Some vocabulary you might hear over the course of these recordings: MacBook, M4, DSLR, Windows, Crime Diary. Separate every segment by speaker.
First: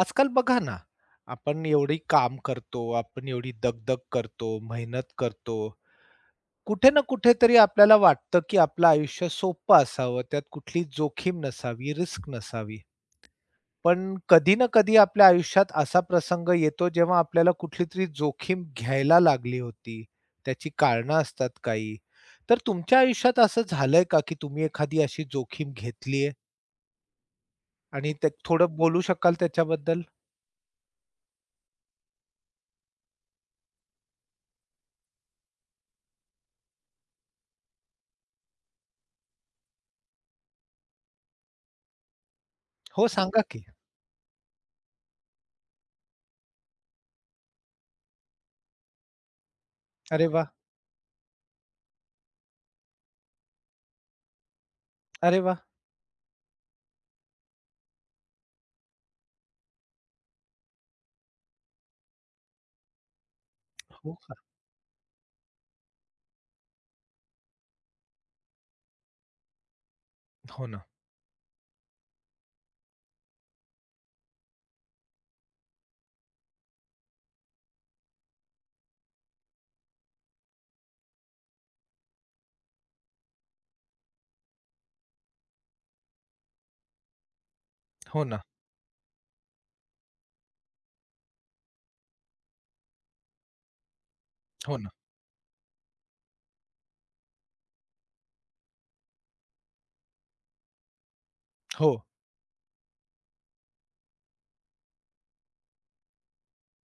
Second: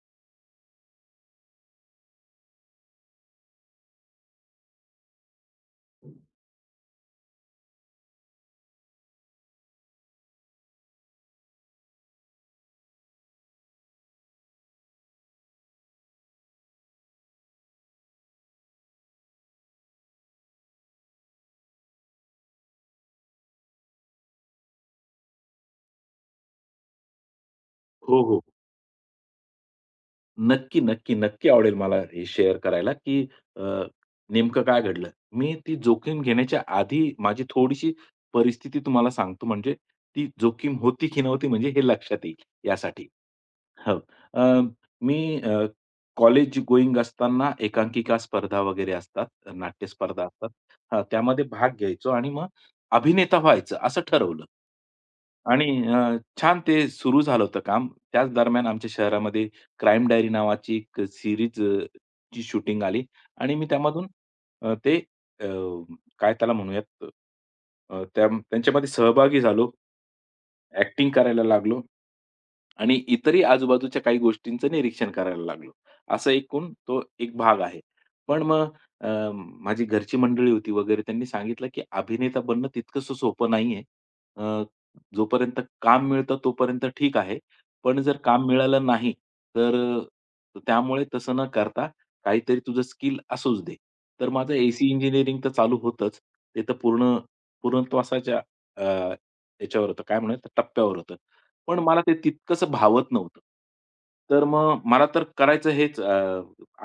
Speaker 1: आजकाल बघा ना, आपण एवढी काम करतो, आपण एवढी दगदग करतो, मेहनत करतो. कुठे ना कुठेतरी आपल्याला वाटतं, की आपलं आयुष्य सोपं असावं, त्यात कुठली जोखीम नसावी, रिस्क नसावी. पण कधी ना कधी आपल्या आयुष्यात असा प्रसंग येतो, जेव्हा आपल्याला कुठलीतरी जोखीम घ्यायला लागली होती. त्याची कारणं असतात काही. तर तुमच्या आयुष्यात असं झालंय का, की तुम्ही एखादी अशी जोखीम घेतलीये आणि
Speaker 2: हो,
Speaker 1: ते
Speaker 2: हो.
Speaker 1: थोडं बोलू शकाल त्याच्याबद्दल?
Speaker 2: नक्की, नक्की, नक्की आवडेल मला हे शेअर करायला, की अ, नेमकं काय घडलं. मी ती जोखीम घेण्याच्या आधी माझी थोडीशी परिस्थिती तुम्हाला सांगतो, म्हणजे ती जोखीम होती की नव्हती म्हणजे हे लक्षात येईल यासाठी.
Speaker 1: हो, सांगा की.
Speaker 2: हो. अ, मी कॉलेज गोईंग असताना एकांकिका स्पर्धा वगैरे असतात, नाट्य स्पर्धा
Speaker 1: अरे वाह!
Speaker 2: असतात. हां, त्यामध्ये भाग घ्यायचो आणि मग अभिनेता व्हायचं असं ठरवलं.
Speaker 1: अरे वाह!
Speaker 2: आणि छान ते सुरू झालं होतं काम. त्याच दरम्यान आमच्या शहरामध्ये क्राईम डायरी नावाची एक सीरीज ची शूटिंग आली आणि मी त्यामधून
Speaker 1: हो का?
Speaker 2: अ, ते अ, काय त्याला म्हणूयात, त्यांच्यामध्ये सहभागी झालो.
Speaker 1: हो ना,
Speaker 2: ॲक्टिंग करायला लागलो. आणि इतरही आजूबाजूच्या काही गोष्टींचं निरीक्षण करायला लागलो. असं एकूण तो एक भाग आहे. पण मग अ, माझी घरची मंडळी होती वगैरे त्यांनी सांगितलं, की अभिनेता बनणं तितकंसं सोपं नाहीये. अ, जोपर्यंत काम मिळतं तोपर्यंत ठीक आहे. पण जर
Speaker 1: हो ना,
Speaker 2: काम मिळालं नाही, तर त्यामुळे तसं न करता काहीतरी तुझं स्किल असूच दे. तर माझं
Speaker 1: हो
Speaker 2: एसी
Speaker 1: ना.
Speaker 2: इंजिनिअरिंग तर चालू होतंच. ते तर पूर्ण पूर्णत्वासाच्या अ, याच्यावर होतं काय म्हणूयात टप्प्यावर होतं. पण
Speaker 1: हो,
Speaker 2: मला ते तितकंसं भावत नव्हतं. तर मग मला तर करायचं हेच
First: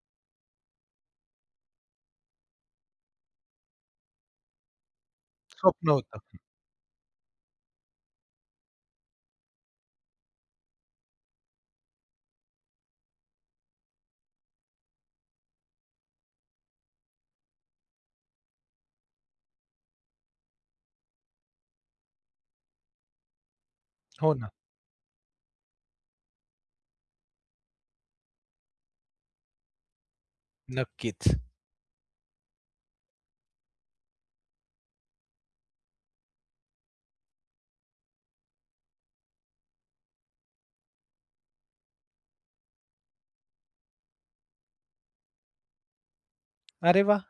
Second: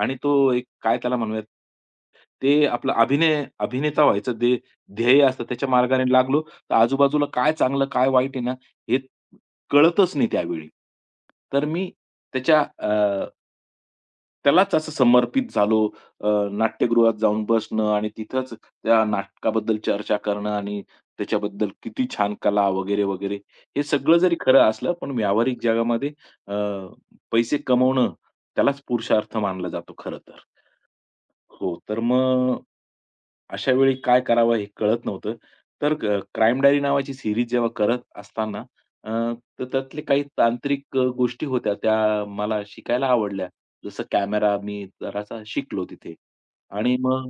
Speaker 2: आणि तो एक काय त्याला म्हणूयात, ते आपलं अभिनेता व्हायचं ते ध्येय असतं त्याच्या
Speaker 1: स्वप्न
Speaker 2: मार्गाने
Speaker 1: होतं.
Speaker 2: लागलो, तर आजूबाजूला काय चांगलं, काय वाईट आहे ना, हे कळतच नाही त्यावेळी. तर मी त्याच्या अ, त्यालाच असं समर्पित झालो. नाट्यगृहात जाऊन बसणं आणि तिथंच त्या नाटकाबद्दल चर्चा करणं आणि त्याच्याबद्दल किती छान कला वगैरे, वगैरे. हे सगळं
Speaker 1: हो
Speaker 2: जरी
Speaker 1: ना,
Speaker 2: खरं असलं, पण व्यावहारिक जगामध्ये अ, पैसे कमवणं त्यालाच पुरुषार्थ मानला जातो खरं तर.
Speaker 1: नक्कीच.
Speaker 2: हो, तर मग अशा वेळी काय करावं हे कळत नव्हतं. तर क्राईम डायरी नावाची सीरीज जेव्हा करत असताना अ, तर त्यातले काही तांत्रिक गोष्टी होत्या त्या मला शिकायला आवडल्या. जसं कॅमेरा मी जरासा शिकलो तिथे आणि
Speaker 1: अरे वा,
Speaker 2: मग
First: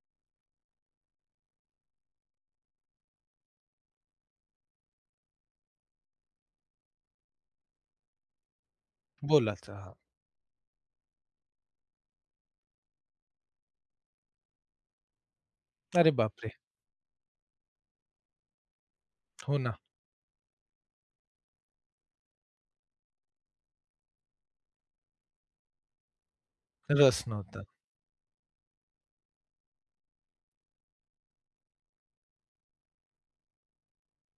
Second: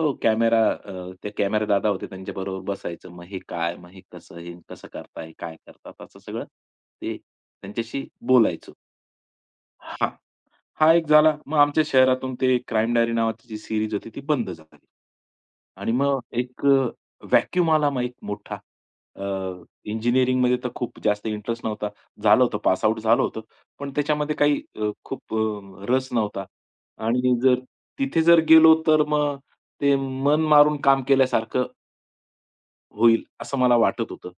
Speaker 2: हो, कॅमेरा अ, ते कॅमेरा दादा होते त्यांच्याबरोबर बसायचं. मग हे काय, मग हे कसं, हे कसं करताय, काय करतात असं सगळं ते त्यांच्याशी बोलायचो.
Speaker 1: बोलाचा हां.
Speaker 2: हां. हा एक झाला. मग आमच्या शहरातून ते क्राईम डायरी नावाची जी सीरीज होती ती बंद झाली. आणि
Speaker 1: अरे
Speaker 2: मग
Speaker 1: बापरे!
Speaker 2: एक व्हॅक्यूम आला मग एक मोठा. अ,
Speaker 1: हो ना,
Speaker 2: इंजिनिअरिंगमध्ये तर खूप जास्त इंटरेस्ट नव्हता. झालं होतं, पास आउट झालं होतं. पण त्याच्यामध्ये खूप रस नव्हता.
Speaker 1: रस
Speaker 2: आणि जर
Speaker 1: नव्हता.
Speaker 2: तिथे जर गेलो तर मग ते मन मारून काम केल्यासारखं होईल असं मला वाटत होतं.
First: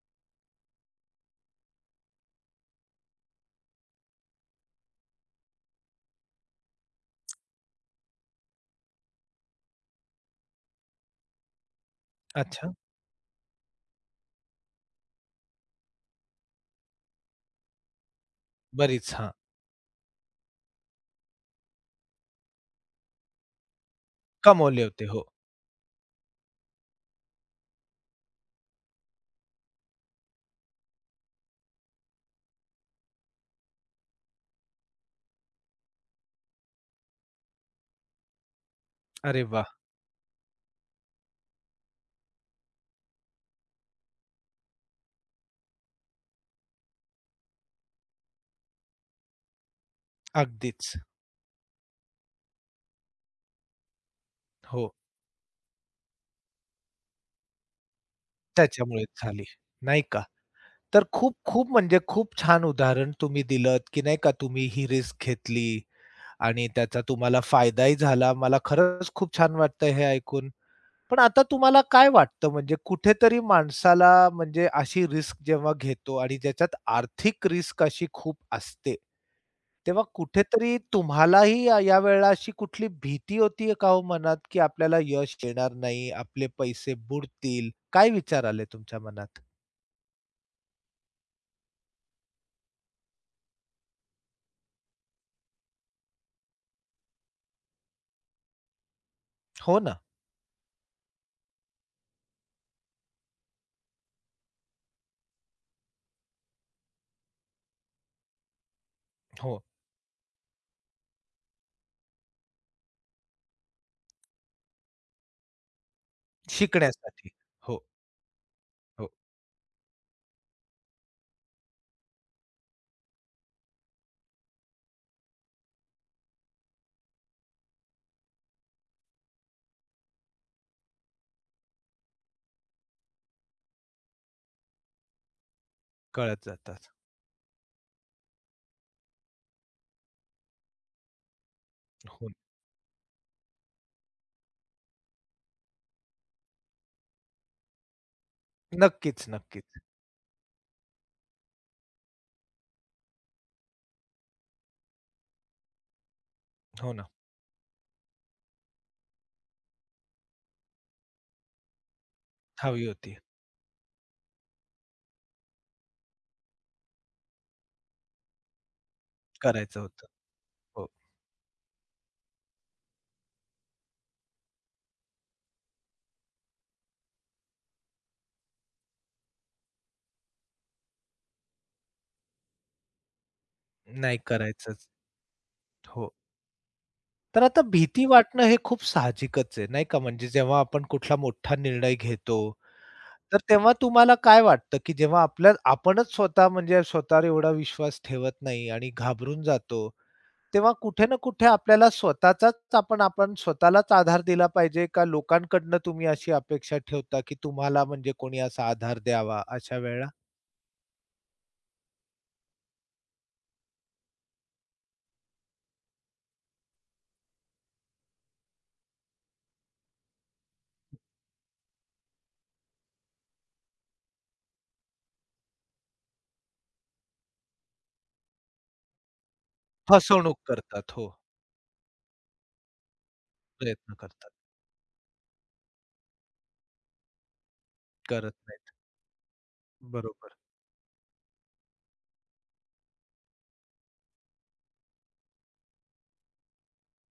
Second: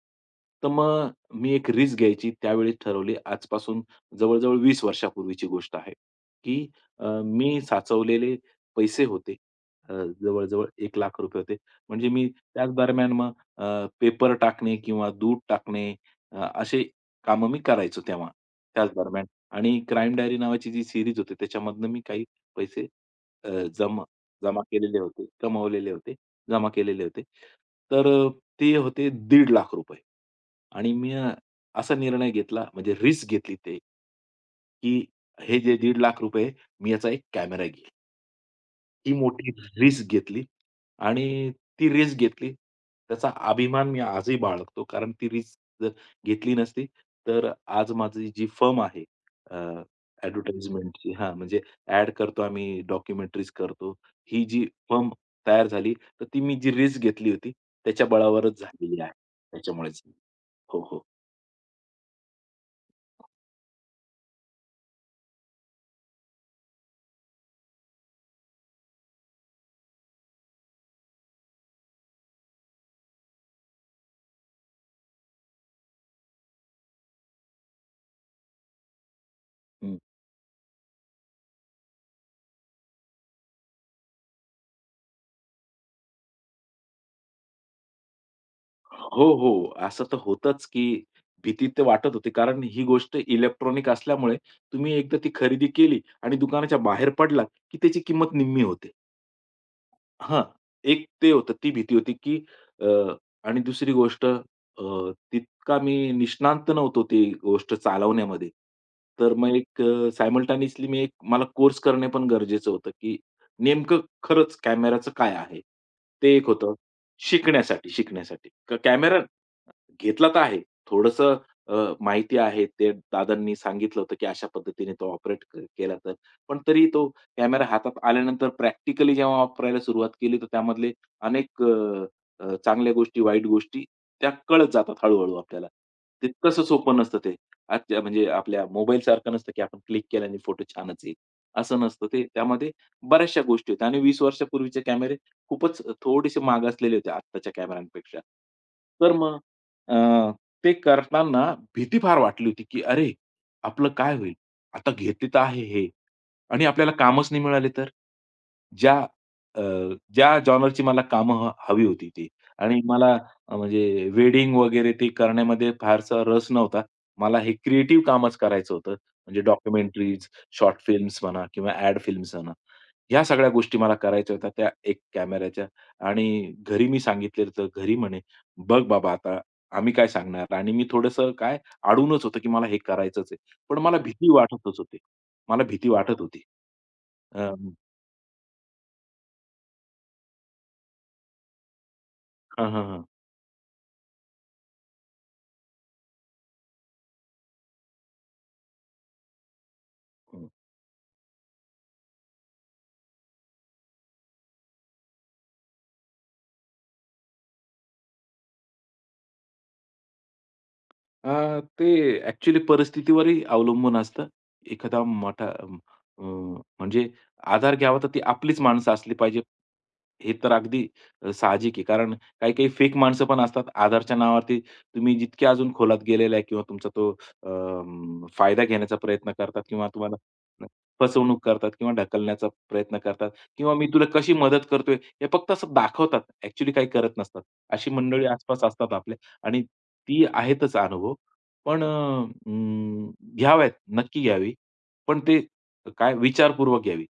Speaker 2: तर मग मी एक रिस्क घ्यायची त्यावेळी ठरवली. आजपासून जवळ-जवळ 20 वर्षापूर्वीची गोष्ट आहे, की मी साचवलेले पैसे होते. अ, जवळजवळ एक जवळ ₹1,00,000 होते. म्हणजे मी त्याच
Speaker 1: अच्छा,
Speaker 2: दरम्यान मग अ, पेपर टाकणे किंवा दूध टाकणे असे कामं मी करायचो तेव्हा, त्याच
Speaker 1: बरीच
Speaker 2: दरम्यान.
Speaker 1: हां,
Speaker 2: आणि क्राईम डायरी नावाची जी सीरीज होती त्याच्यामधनं मी काही पैसे अ, जमा जमा
Speaker 1: कमावले
Speaker 2: केलेले
Speaker 1: होते.
Speaker 2: होते,
Speaker 1: हो.
Speaker 2: कमवलेले होते, जमा केलेले होते. तर ते होते ₹1,50,000 आणि मी असा निर्णय घेतला म्हणजे रिस्क घेतली ते, की हे जे ₹1,50,000 मी याचा एक कॅमेरा घेईल. ती
Speaker 1: अरे
Speaker 2: मोठी
Speaker 1: वाह!
Speaker 2: रिस्क घेतली आणि ती रिस्क घेतली. त्याचा अभिमान मी आजही बाळगतो. कारण ती रिस्क जर घेतली नसती, तर आज माझी जी फर्म आहे अ,
Speaker 1: अगदीच.
Speaker 2: ॲडव्हर्टाइजमेंटची हां, म्हणजे ॲड करतो आम्ही, डॉक्युमेंटरीज करतो. ही जी
Speaker 1: हो,
Speaker 2: फर्म तयार झाली, तर ती मी जी रिस्क घेतली होती, त्याच्या बळावरच झालेली
Speaker 1: त्याच्यामुळेच
Speaker 2: आहे.
Speaker 1: झाली,
Speaker 2: त्याच्यामुळेच.
Speaker 1: नाही का?
Speaker 2: हो, हो.
Speaker 1: तर खूप-खूप म्हणजे खूप छान उदाहरण तुम्ही दिलत, की नाही का तुम्ही ही रिस्क घेतली आणि त्याचा तुम्हाला फायदाही झाला. मला खरंच खूप छान वाटतं हे ऐकून. पण आता तुम्हाला काय वाटतं म्हणजे कुठेतरी माणसाला म्हणजे अशी रिस्क जेव्हा घेतो आणि ज्याच्यात आर्थिक रिस्क अशी खूप असते, तेव्हा कुठेतरी तुम्हालाही या यावेळेला अशी कुठली भीती होती का हो मनात, की आपल्याला यश येणार नाही, आपले पैसे बुडतील? काय विचार आले तुमच्या
Speaker 2: हो,
Speaker 1: मनात?
Speaker 2: हो. असं तर होतंच, की भीती तर वाटत होती. कारण ही गोष्ट इलेक्ट्रॉनिक असल्यामुळे तुम्ही एकदा ती खरेदी केली आणि दुकानाच्या बाहेर पडलात, की त्याची किंमत निम्मी होते.
Speaker 1: हो ना.
Speaker 2: हां, एक ते होतं, ती भीती होती, की अ, आणि दुसरी गोष्ट तितका मी निष्णांत नव्हतो ती गोष्ट चालवण्यामध्ये. तर मग
Speaker 1: हो.
Speaker 2: एक अ, मी एक मला कोर्स करणे पण गरजेचं होतं, की नेमकं खरंच कॅमेराचं काय आहे? ते एक होतं.
Speaker 1: शिकण्यासाठी. हो,
Speaker 2: शिकण्यासाठी.
Speaker 1: हो.
Speaker 2: कॅमेरा घेतला तर आहे. थोडंसं अ, माहिती आहे. ते दादांनी सांगितलं होतं, की अशा पद्धतीने तो ऑपरेट केला तर. पण तरी तो कॅमेरा हातात आल्यानंतर प्रॅक्टिकली जेव्हा वापरायला सुरुवात केली, तर त्यामधले अनेक अ, अ, चांगल्या गोष्टी, वाईट गोष्टी त्या कळत जातात हळू-हळू आपल्याला.
Speaker 1: कळत
Speaker 2: तितकंसं
Speaker 1: जातात.
Speaker 2: सोपं नसतं ते. आजच्या म्हणजे आपल्या मोबाईलसारखं नसतं, की आपण क्लिक केल्याने फोटो छानच येईल. असं नसतं ते.
Speaker 1: हो.
Speaker 2: त्यामध्ये बऱ्याचशा गोष्टी आहेत आणि 20 वर्षापूर्वीचे कॅमेरे खूपच थोडेसे मागासलेले होते आत्ताच्या कॅमेऱ्यांपेक्षा. तर
Speaker 1: नक्कीच,
Speaker 2: मग
Speaker 1: नक्कीच.
Speaker 2: अ, ते करताना भीती फार वाटली होती, की "अरे, आपलं काय होईल? आता घेतले तर आहे हे आणि आपल्याला
Speaker 1: हो ना.
Speaker 2: कामच नाही मिळाले तर?" ज्या अ, ज्या जॉनरची मला कामं हवी होती ती आणि
Speaker 1: हवी
Speaker 2: मला
Speaker 1: होती.
Speaker 2: म्हणजे वेडिंग वगैरे ते करण्यामध्ये फारसा रस नव्हता. मला हे क्रिएटिव्ह कामच करायचं होतं. म्हणजे
Speaker 1: करायचं होतं.
Speaker 2: डॉक्युमेंटरीज, शॉर्ट
Speaker 1: हो.
Speaker 2: फिल्म्स म्हणा किंवा ॲड फिल्म्स म्हणा. ह्या सगळ्या गोष्टी मला करायच्या होत्या त्या एक कॅमेऱ्याच्या आणि घरी मी सांगितलेलं तर घरी म्हणे, "बघ बाबा आता आम्ही काय सांगणार?" आणि मी थोडंसं काय अडूनच होतो, की मला हे करायचंच आहे. पण मला
Speaker 1: नाही
Speaker 2: भीती वाटतच
Speaker 1: करायचंच.
Speaker 2: होती. मला भीती
Speaker 1: हो.
Speaker 2: वाटत होती.
Speaker 1: तर
Speaker 2: अ,
Speaker 1: आता भीती वाटणं हे खूप साहजिकच आहे, नाही का? म्हणजे जेव्हा आपण कुठला मोठा निर्णय घेतो,
Speaker 2: हां, हां, हां.
Speaker 1: तर तेव्हा तुम्हाला काय वाटतं, की जेव्हा आपणच स्वतः म्हणजे स्वतःवर एवढा विश्वास ठेवत नाही आणि घाबरून जातो, तेव्हा कुठे ना कुठे आपल्याला स्वतःचाच आपण आपण स्वतःलाच आधार दिला पाहिजे का लोकांकडनं तुम्ही अशी अपेक्षा ठेवता, की तुम्हाला म्हणजे कोणी असा आधार द्यावा अशा वेळेला?
Speaker 2: ते ॲक्चुअली परिस्थितीवरही अवलंबून असतं. एखादा मोठा अम, अ, म्हणजे आधार घ्यावा तर ती आपलीच माणसं असली पाहिजे. हे तर अगदी साहजिक आहे. कारण काही-काही फेक माणसं पण असतात. आधारच्या नावावरती तुम्ही जितके अजून खोलात गेलेला आहे किंवा तुमचा तो फायदा घेण्याचा प्रयत्न करतात किंवा तुम्हाला
Speaker 1: फसवणूक करतात. हो,
Speaker 2: फसवणूक करतात किंवा ढकलण्याचा प्रयत्न करतात किंवा मी
Speaker 1: प्रयत्न
Speaker 2: तुला कशी
Speaker 1: करतात.
Speaker 2: मदत करतोय हे फक्त असं दाखवतात. ॲक्चुअली काही करत नसतात. अशी मंडळी
Speaker 1: करत
Speaker 2: आसपास
Speaker 1: नाहीत.
Speaker 2: असतात आपल्या आणि ती
Speaker 1: बरोबर.
Speaker 2: आहेतच अनुभव. पण अं, घ्याव्यात, नक्की घ्यावी. पण ते काय विचारपूर्वक घ्यावी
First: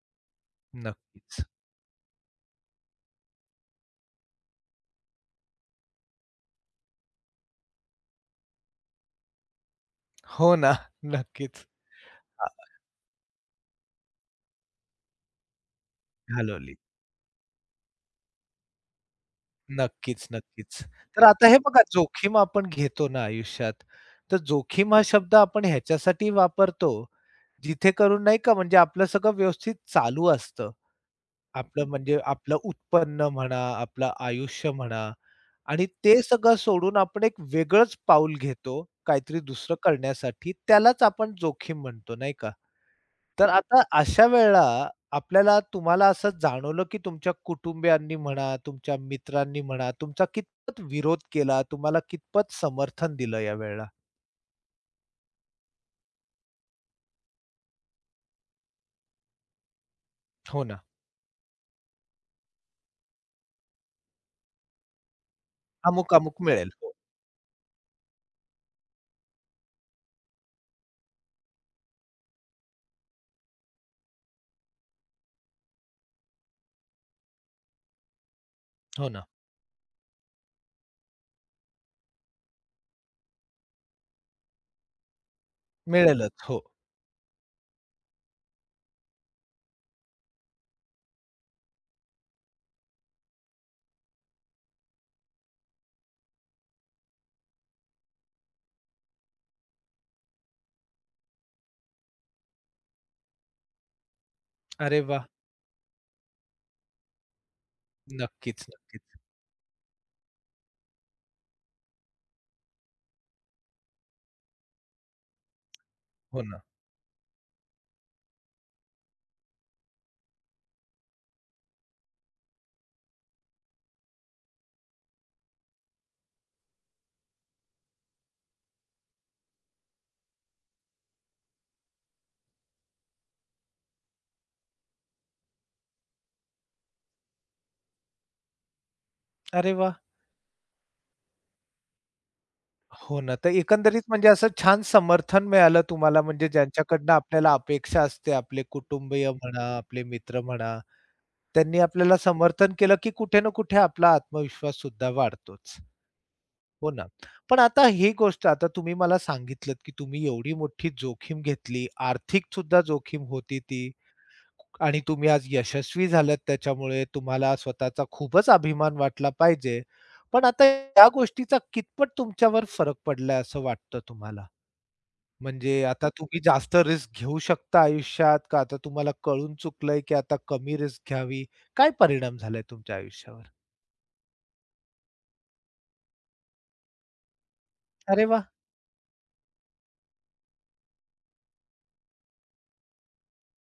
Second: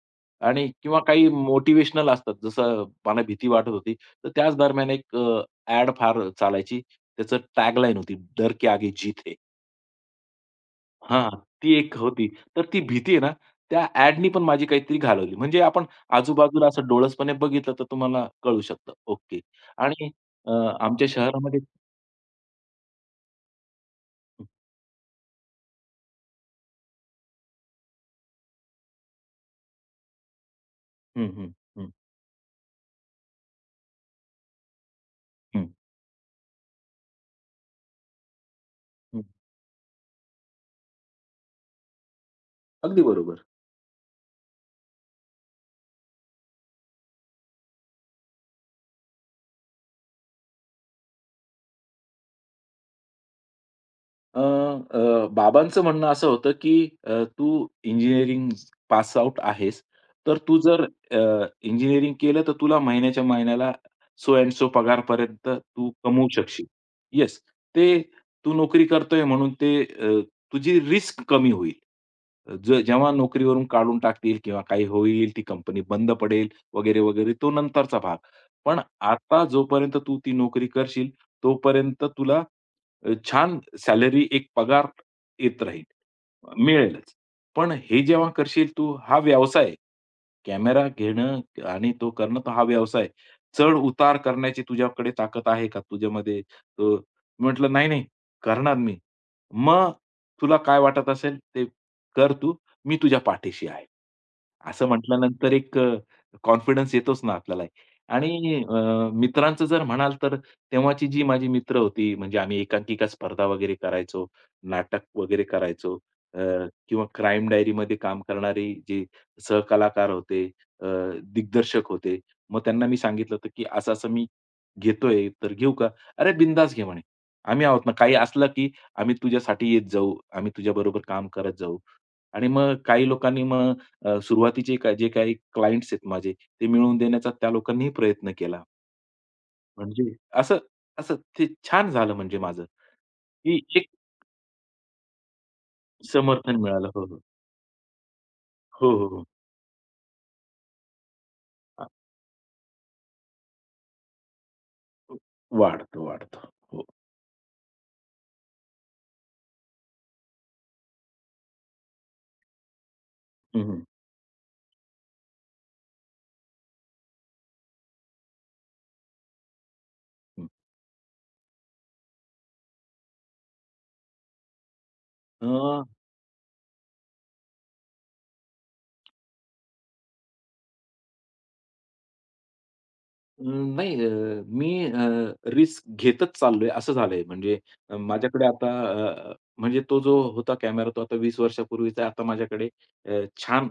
Speaker 2: आणि किंवा काही
Speaker 1: नक्कीच.
Speaker 2: मोटिवेशनल असतात. जसं मला भीती वाटत होती, तर त्याच दरम्यान एक फार चालायची. त्याचं टॅगलाईन होती, "डर के आगे जीत है."
Speaker 1: हो ना.
Speaker 2: हां,
Speaker 1: नक्कीच.
Speaker 2: ती एक होती.
Speaker 1: हां,
Speaker 2: तर ती भीती आहे ना, त्या ॲडनी पण माझी काहीतरी घालवली. म्हणजे आपण आजूबाजूला
Speaker 1: घालवली.
Speaker 2: असं डोळसपणे बघितलं, तर तुम्हाला कळू शकतं. ओके. आणि
Speaker 1: नक्कीच,
Speaker 2: अ,
Speaker 1: नक्कीच.
Speaker 2: आमच्या
Speaker 1: तर आता हे
Speaker 2: शहरामध्ये
Speaker 1: बघा जोखीम आपण घेतो ना आयुष्यात, तर जोखीम हा शब्द आपण ह्याच्यासाठी वापरतो, जिथे करून नाही का म्हणजे आपलं सगळं व्यवस्थित चालू असतं.
Speaker 2: हं, हं,
Speaker 1: आपलं
Speaker 2: हं,
Speaker 1: म्हणजे आपलं उत्पन्न म्हणा, आपलं आयुष्य म्हणा
Speaker 2: हं,
Speaker 1: आणि ते सगळं सोडून आपण एक वेगळंच पाऊल घेतो,
Speaker 2: हं.
Speaker 1: काहीतरी दुसरं करण्यासाठी त्यालाच आपण जोखीम म्हणतो, नाही का?
Speaker 2: अगदी बरोबर.
Speaker 1: तर आता अशा वेळेला आपल्याला तुम्हाला असं जाणवलं, की तुमच्या कुटुंबियांनी म्हणा, तुमच्या मित्रांनी म्हणा, तुमचा कितपत विरोध केला, तुम्हाला कितपत समर्थन दिलं या वेळेला?
Speaker 2: अ, अ, बाबांचं म्हणणं असं होतं, की "तू इंजिनिअरिंग पास आउट आहेस, तर तू
Speaker 1: हो ना.
Speaker 2: जर अ, इंजिनिअरिंग केलं तर तुला महिन्याच्या महिन्याला सो अँड सो पगारपर्यंत तू कमवू
Speaker 1: अमुक-अमुक
Speaker 2: शकशील."
Speaker 1: मिळेल. हो.
Speaker 2: येस, ते तू नोकरी करतोय म्हणून ते तुझी रिस्क कमी होईल. जेव्हा नोकरीवरून काढून टाकतील किंवा काही होईल, ती कंपनी बंद पडेल वगैरे, वगैरे तो नंतरचा भाग. पण
Speaker 1: हो ना.
Speaker 2: आता जोपर्यंत तू ती नोकरी करशील तोपर्यंत तुला छान सॅलरी एक पगार येत राहील.
Speaker 1: मिळेलच. हो.
Speaker 2: मिळेलच. पण हे जेव्हा करशील तू हा व्यवसाय आहे. कॅमेरा घेणं आणि तो करणं तो हा व्यवसाय आहे. चढ-उतार करण्याची तुझ्याकडे ताकद आहे का तुझ्यामध्ये? अ, म्हटलं, "नाही, नाही करणार मी." "मग तुला काय वाटत असेल ते कर तू. मी तुझ्या पाठीशी आहे." असं
Speaker 1: अरे वा,
Speaker 2: म्हटल्यानंतर एक कॉन्फिडन्स येतोच ना आपल्याला. आणि
Speaker 1: नक्कीच, नक्कीच.
Speaker 2: मित्रांचं जर म्हणाल तर तेव्हाची जी माझी मित्र होती, म्हणजे आम्ही एकांकिका स्पर्धा वगैरे करायचो, नाटक वगैरे करायचो अ,
Speaker 1: हो ना.
Speaker 2: किंवा क्राईम डायरीमध्ये काम करणारे जे सहकलाकार होते, अ, दिग्दर्शक होते. मग त्यांना मी सांगितलं होतं, की असं-असं मी घेतोय, तर घेऊ का? "अरे, बिनधास्त घे," म्हणे. "आम्ही आहोत ना. काही असलं, की आम्ही तुझ्यासाठी येत जाऊ. आम्ही तुझ्याबरोबर काम करत जाऊ." आणि मग काही लोकांनी मग सुरुवातीचे जे काही क्लायंट्स आहेत माझे, ते मिळवून देण्याचा त्या लोकांनीही प्रयत्न केला.
Speaker 1: अरे वाह!
Speaker 2: म्हणजे असं असं ते छान झालं म्हणजे माझं,
Speaker 1: हो ना. तर
Speaker 2: की एक
Speaker 1: एकंदरीत म्हणजे असं छान समर्थन मिळालं तुम्हाला म्हणजे
Speaker 2: समर्थन मिळालं. हो,
Speaker 1: ज्यांच्याकडनं
Speaker 2: हो.
Speaker 1: आपल्याला अपेक्षा असते, आपले
Speaker 2: हो, हो, हो.
Speaker 1: कुटुंबीय म्हणा, आपले मित्र म्हणा, त्यांनी आपल्याला समर्थन केलं, की कुठे ना कुठे आपला आत्मविश्वास सुद्धा वाढतोच.
Speaker 2: वाढतो, वाढतो. हो.
Speaker 1: हो ना. पण आता ही गोष्ट आता तुम्ही मला सांगितलत, की तुम्ही एवढी मोठी जोखीम घेतली, आर्थिक सुद्धा जोखीम होती
Speaker 2: हं,
Speaker 1: ती
Speaker 2: हं.
Speaker 1: आणि तुम्ही आज यशस्वी झालात त्याच्यामुळे तुम्हाला स्वतःचा खूपच अभिमान वाटला पाहिजे. पण
Speaker 2: हं.
Speaker 1: आता या गोष्टीचा कितपत तुमच्यावर फरक पडलाय असं वाटतं तुम्हाला? म्हणजे आता तुम्ही जास्त रिस्क घेऊ शकता आयुष्यात का आता तुम्हाला कळून चुकलंय, की आता कमी रिस्क घ्यावी? काय परिणाम झालाय तुमच्या आयुष्यावर?
Speaker 2: अं, नाही मी रिस्क घेतच चाललोय असं झालंय. म्हणजे
Speaker 1: अरे वाह!
Speaker 2: माझ्याकडे आता अ, म्हणजे तो जो होता कॅमेरा तो आता 20 वर्षापूर्वीचा आहे. आता माझ्याकडे छान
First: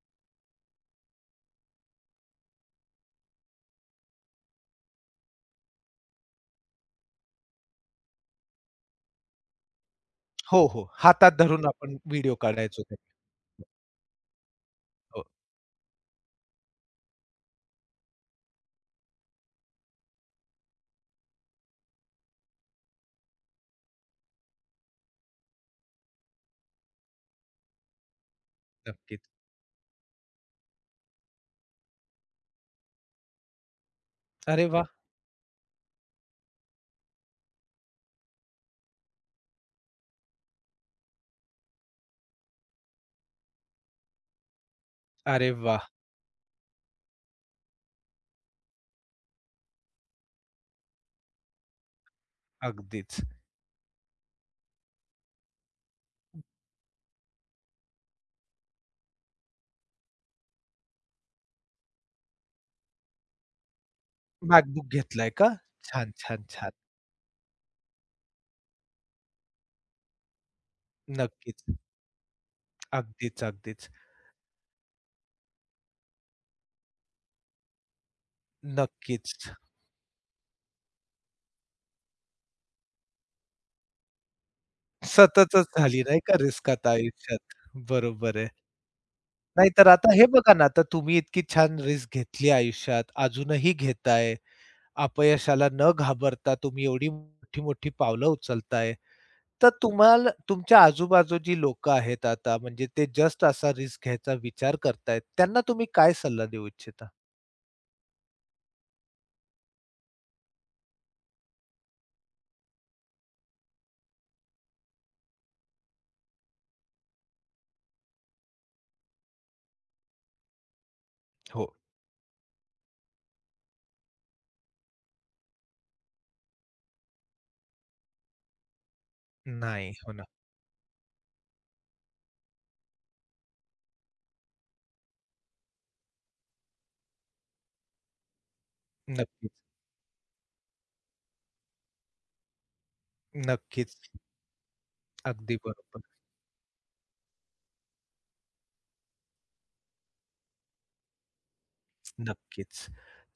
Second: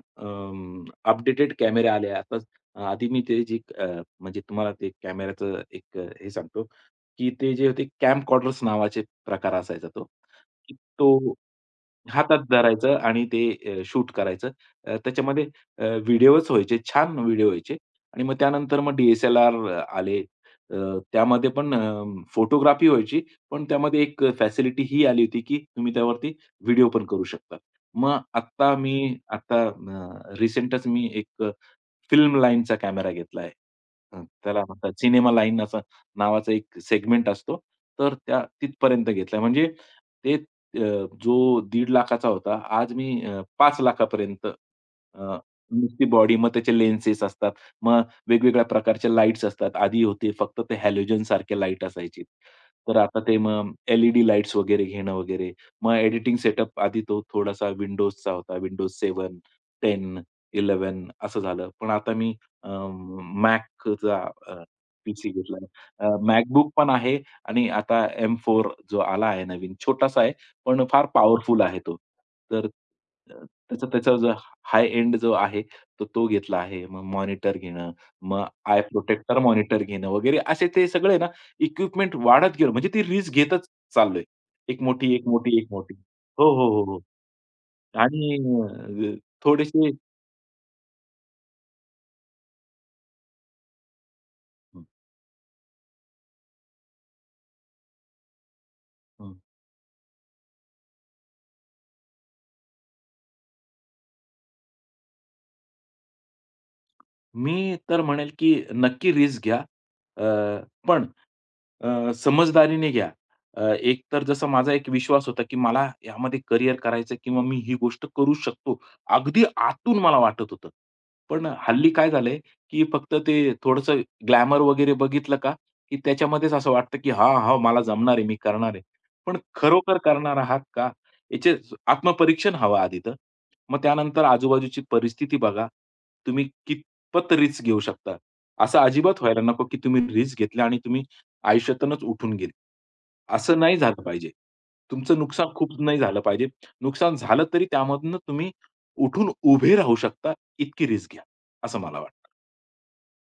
Speaker 2: अपडेटेड कॅमेरे आले. आहे. आता आधी मी ते जी म्हणजे तुम्हाला ते कॅमेऱ्याचं एक हे सांगतो, की ते जे होते कॅमकॉर्डर्स नावाचे प्रकार असायचा तो.
Speaker 1: हो,
Speaker 2: की
Speaker 1: हो.
Speaker 2: तो
Speaker 1: हातात धरून आपण व्हिडिओ
Speaker 2: हातात
Speaker 1: काढायचो ते.
Speaker 2: धरायचं आणि ते शूट करायचं.
Speaker 1: हो.
Speaker 2: त्याच्यामध्ये व्हिडिओच व्हायचे, छान व्हिडिओ व्हायचे. आणि मग त्यानंतर मग DSLR आले. अ, त्यामध्ये पण फोटोग्राफी व्हायची, पण त्यामध्ये एक फॅसिलिटी ही आली होती, की तुम्ही त्यावरती व्हिडिओ पण करू शकता. मग आत्ता मी
Speaker 1: नक्कीच.
Speaker 2: आता रिसेंटच मी एक फिल्म लाईनचा कॅमेरा घेतलाय. त्याला
Speaker 1: अरे वाह!
Speaker 2: म्हणतात सिनेमा लाईन असं नावाचा एक सेगमेंट असतो. तर त्या तिथपर्यंत घेतलाय. म्हणजे ते अ, जो 1.5 लाख होता, आज मी 5 लाख पर्यंत अ,
Speaker 1: अरे वाह!
Speaker 2: नुसती बॉडी मग त्याचे लेन्सेस असतात. मग वेगवेगळ्या प्रकारच्या लाईट्स असतात. आधी होते फक्त ते हॅलोजन सारखे लाईट असायची. तर आता
Speaker 1: अगदीच.
Speaker 2: ते मग एल-ई-डी लाईट्स वगैरे घेणं वगैरे. मग एडिटिंग सेटअप आधी तो थोडासा Windowsचा होता. Windows 7, 10 11 असं झालं. पण आता मी अ, Macचा अ,
Speaker 1: MacBook
Speaker 2: पीसी
Speaker 1: घेतलाय का?
Speaker 2: घेतलाय.
Speaker 1: छान, छान,
Speaker 2: MacBook
Speaker 1: छान.
Speaker 2: पण आहे आणि आता M4 जो आला आहे नवीन, छोटासा आहे, पण फार पॉवरफुल
Speaker 1: नक्कीच.
Speaker 2: आहे तो. तर अ,
Speaker 1: अगदीच,
Speaker 2: त्याचा
Speaker 1: अगदीच.
Speaker 2: त्याचा जो हाय एंड जो आहे, तो तो घेतला आहे. मग मॉनिटर घेणं, मग आय प्रोटेक्टर
Speaker 1: नक्कीच.
Speaker 2: मॉनिटर घेणं वगैरे असे ते सगळे ना इक्विपमेंट वाढत गेलं. म्हणजे ती रिस्क घेतच चाललोय. एक मोठी, एक मोठी, एक
Speaker 1: सततच
Speaker 2: मोठी.
Speaker 1: झाली नाही का
Speaker 2: हो, हो,
Speaker 1: रिस्क
Speaker 2: हो,
Speaker 1: आता
Speaker 2: हो.
Speaker 1: आयुष्यात.
Speaker 2: आणि
Speaker 1: बरोबर आहे.
Speaker 2: अ,
Speaker 1: नाहीतर
Speaker 2: थोडेसे
Speaker 1: आता हे बघा ना, आता तुम्ही इतकी छान रिस्क घेतली आयुष्यात, अजूनही घेताय. अपयशाला न घाबरता तुम्ही एवढी मोठी-मोठी पावलं उचलताय. तर तुम्हाला तुमच्या आजूबाजू जी लोकं आहेत आता, म्हणजे ते जस्ट असा रिस्क घ्यायचा विचार करतायत, त्यांना तुम्ही काय सल्ला देऊ इच्छिता?
Speaker 2: मी तर म्हणेल, की नक्की रिस्क घ्या. पण समजदारीने घ्या. एक तर जसा माझा एक विश्वास होता, की मला यामध्ये करियर करायचं किंवा मी ही गोष्ट करू शकतो. अगदी आतून मला वाटत होतं. पण
Speaker 1: हो.
Speaker 2: हल्ली काय झालंय, की फक्त ते थोडंसं ग्लॅमर वगैरे बघितलं का, की त्याच्यामध्येच असं वाटतं, की हा हां, मला जमणार आहे, मी करणार आहे. पण
Speaker 1: नाही.
Speaker 2: खरोखर
Speaker 1: हो ना.
Speaker 2: करणार आहात का? याचे आत्मपरीक्षण हवं आधी तर. मग त्यानंतर आजूबाजूची परिस्थिती बघा. तुम्ही कितपत रिस्क घेऊ शकता. असं अजिबात व्हायला
Speaker 1: नक्कीच,
Speaker 2: नको, की तुम्ही रिस्क घेतल्या आणि तुम्ही आयुष्यातूनच उठून गेले. असं नाही
Speaker 1: नक्कीच.
Speaker 2: झालं पाहिजे. तुमचं नुकसान
Speaker 1: अगदी
Speaker 2: खूप नाही
Speaker 1: बरोबर.
Speaker 2: झालं पाहिजे. नुकसान झालं तरी त्यामधनं तुम्ही उठून उभे राहू शकता, इतकी रिस्क घ्या, असं मला वाटतं.
Speaker 1: नक्कीच.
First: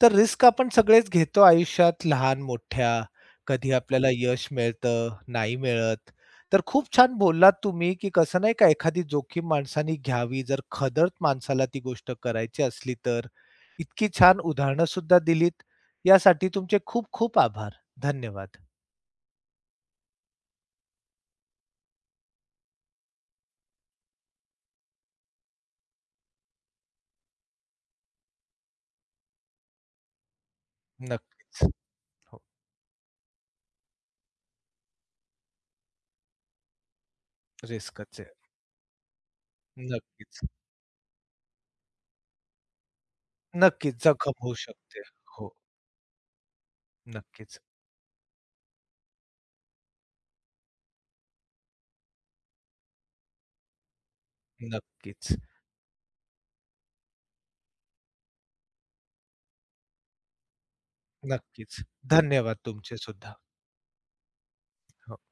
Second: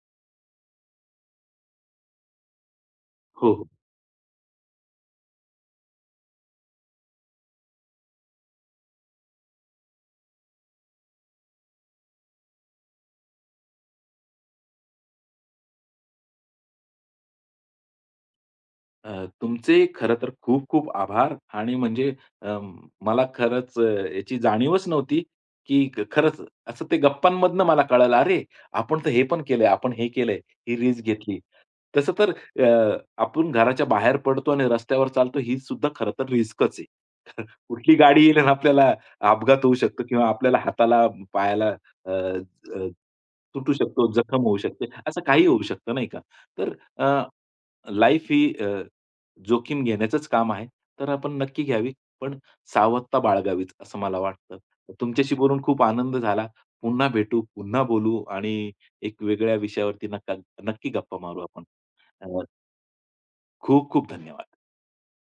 Speaker 1: तर रिस्क आपण सगळेच घेतो आयुष्यात लहान-मोठ्या.
Speaker 2: हो. हो
Speaker 1: कधी आपल्याला यश मिळतं, नाही मिळत. तर खूप छान बोललात तुम्ही, की कसं नाही का एखादी जोखीम माणसाने घ्यावी जर खदर माणसाला ती गोष्ट करायची असली तर. इतकी छान उदाहरणं सुद्धा दिलीत. यासाठी तुमचे खूप-खूप आभार. धन्यवाद.
Speaker 2: तुमचे खरं तर खूप खूप आभार आणि म्हणजे अं, मला खरंच याची जाणीवच नव्हती, की खरंच असं ते गप्पांमधनं मला कळालं, "अरे, आपण तर हे पण केलंय, आपण हे केलंय, ही रिस्क घेतली."
Speaker 1: नक्कीच.
Speaker 2: तसं तर
Speaker 1: हो,
Speaker 2: अ, आपण घराच्या बाहेर पडतो आणि रस्त्यावर चालतो ही सुद्धा खरं तर रिस्कच आहे. कुठली
Speaker 1: रिस्कच
Speaker 2: गाडी
Speaker 1: आहे.
Speaker 2: येईल आणि आपल्याला अपघात होऊ शकतो किंवा
Speaker 1: नक्कीच.
Speaker 2: आपल्याला हाताला, पायाला अ, अ, तुटू
Speaker 1: नक्कीच
Speaker 2: शकतो,
Speaker 1: जखम
Speaker 2: जखम
Speaker 1: होऊ
Speaker 2: होऊ शकते,
Speaker 1: शकते.
Speaker 2: असं काही
Speaker 1: हो,
Speaker 2: होऊ शकतं नाही का? तर
Speaker 1: नक्कीच.
Speaker 2: लाईफ ही जोखीम घेण्याचंच काम आहे, तर आपण नक्की घ्यावी, पण सावधता बाळगावीच असं मला वाटतं.
Speaker 1: नक्कीच,
Speaker 2: तुमच्याशी बोलून खूप आनंद झाला. पुन्हा भेटू, पुन्हा बोलू आणि एक वेगळ्या विषयावरती नक्की गप्पा मारू आपण.
Speaker 1: नक्कीच.
Speaker 2: अ,
Speaker 1: धन्यवाद तुमचे सुद्धा.
Speaker 2: खूप खूप धन्यवाद.
Speaker 1: हो.